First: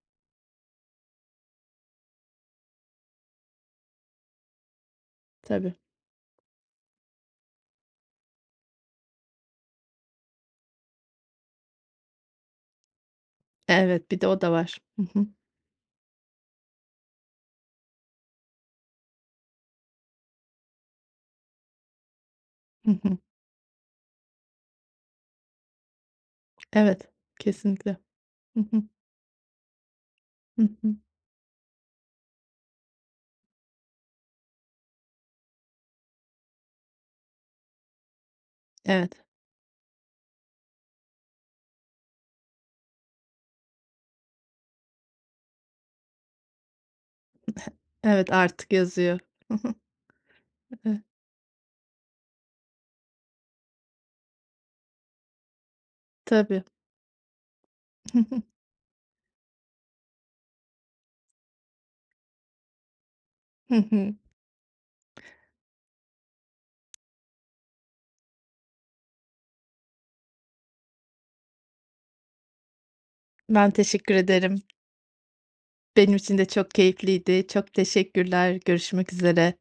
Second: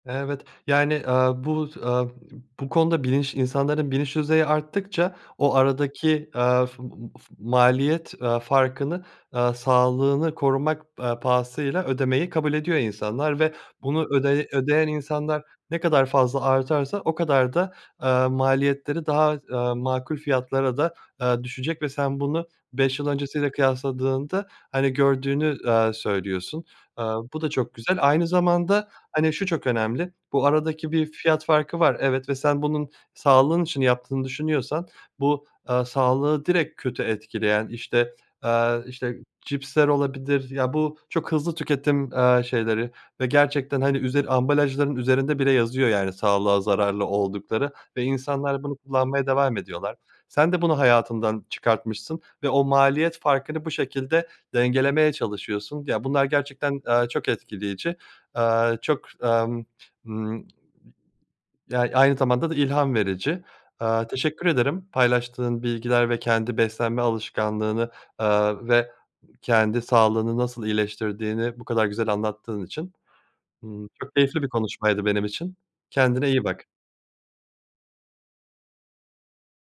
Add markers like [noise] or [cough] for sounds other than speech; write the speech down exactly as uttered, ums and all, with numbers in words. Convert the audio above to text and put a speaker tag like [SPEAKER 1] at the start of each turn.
[SPEAKER 1] Evet, yani, ııı, bu, ııı, [unintelligible] bu konuda bilinç insanların bilinç düzeyi arttıkça o
[SPEAKER 2] Tabii.
[SPEAKER 1] aradaki, ııı, f f maliyet, ııı, farkını, ııı, sağlığını korumak, ııı, pahasıyla ödemeyi kabul ediyor insanlar ve bunu
[SPEAKER 2] Evet, bir de o
[SPEAKER 1] ödeye
[SPEAKER 2] da var.
[SPEAKER 1] ödeyen
[SPEAKER 2] Hı hı.
[SPEAKER 1] insanlar ne kadar fazla artarsa o kadar da, ııı, maliyetleri daha, ııı, makul fiyatlara da, ııı, düşecek ve sen bunu
[SPEAKER 2] Hı
[SPEAKER 1] beş yıl
[SPEAKER 2] hı.
[SPEAKER 1] öncesiyle kıyaslandığında, hani, gördüğünü, ııı, söylüyorsun.
[SPEAKER 2] Evet,
[SPEAKER 1] Iıı, bu da çok güzel
[SPEAKER 2] kesinlikle.
[SPEAKER 1] aynı
[SPEAKER 2] Hı hı.
[SPEAKER 1] zamanda, hani, şu çok önemli. Bu
[SPEAKER 2] Hı
[SPEAKER 1] aradaki
[SPEAKER 2] hı.
[SPEAKER 1] bir fiyat farkı var, evet ve sen bunun sağlığın için yaptığını düşünüyorsan bu, ııı, sağlığı direkt kötü etkileyen işte, ııı,
[SPEAKER 2] Evet.
[SPEAKER 1] cipsler olabilir ya bu çok hızlı tüketim, ııı, şeyleri ve gerçekten, hani, üzeri ambalajların üzerinde bile yazıyor, yani, sağlığa zararlı oldukları
[SPEAKER 2] [giggles]
[SPEAKER 1] ve
[SPEAKER 2] Evet,
[SPEAKER 1] insanlar
[SPEAKER 2] artık
[SPEAKER 1] bunu
[SPEAKER 2] yazıyor.
[SPEAKER 1] kullanmaya
[SPEAKER 2] Hı
[SPEAKER 1] devam
[SPEAKER 2] hı.
[SPEAKER 1] ediyorlar. Sen de bunu
[SPEAKER 2] [unintelligible]
[SPEAKER 1] hayatından çıkartmışsın ve o maliyet farkını bu şekilde dengelemeye çalışıyorsun ya bunlar
[SPEAKER 2] Tabii.
[SPEAKER 1] gerçekten, ııı, çok etkileyici.
[SPEAKER 2] Hı hı.
[SPEAKER 1] Iııı, çok, ımm, ımm [unintelligible] Ya, aynı zamanda da ilham verici.
[SPEAKER 2] Hı
[SPEAKER 1] Iıı,
[SPEAKER 2] hı.
[SPEAKER 1] teşekkür ederim paylaştığın bilgiler ve kendi beslenme alışkanlığını, ııı, ve kendi sağlığını nasıl iyileştirdiğini bu kadar güzel anlattığın için.
[SPEAKER 2] Ben
[SPEAKER 1] Imm,
[SPEAKER 2] teşekkür
[SPEAKER 1] çok keyifli bir
[SPEAKER 2] ederim.
[SPEAKER 1] konuşmaydı benim için,
[SPEAKER 2] Benim
[SPEAKER 1] kendine
[SPEAKER 2] için
[SPEAKER 1] iyi
[SPEAKER 2] de
[SPEAKER 1] bak.
[SPEAKER 2] çok keyifliydi, çok teşekkürler. Görüşmek üzere.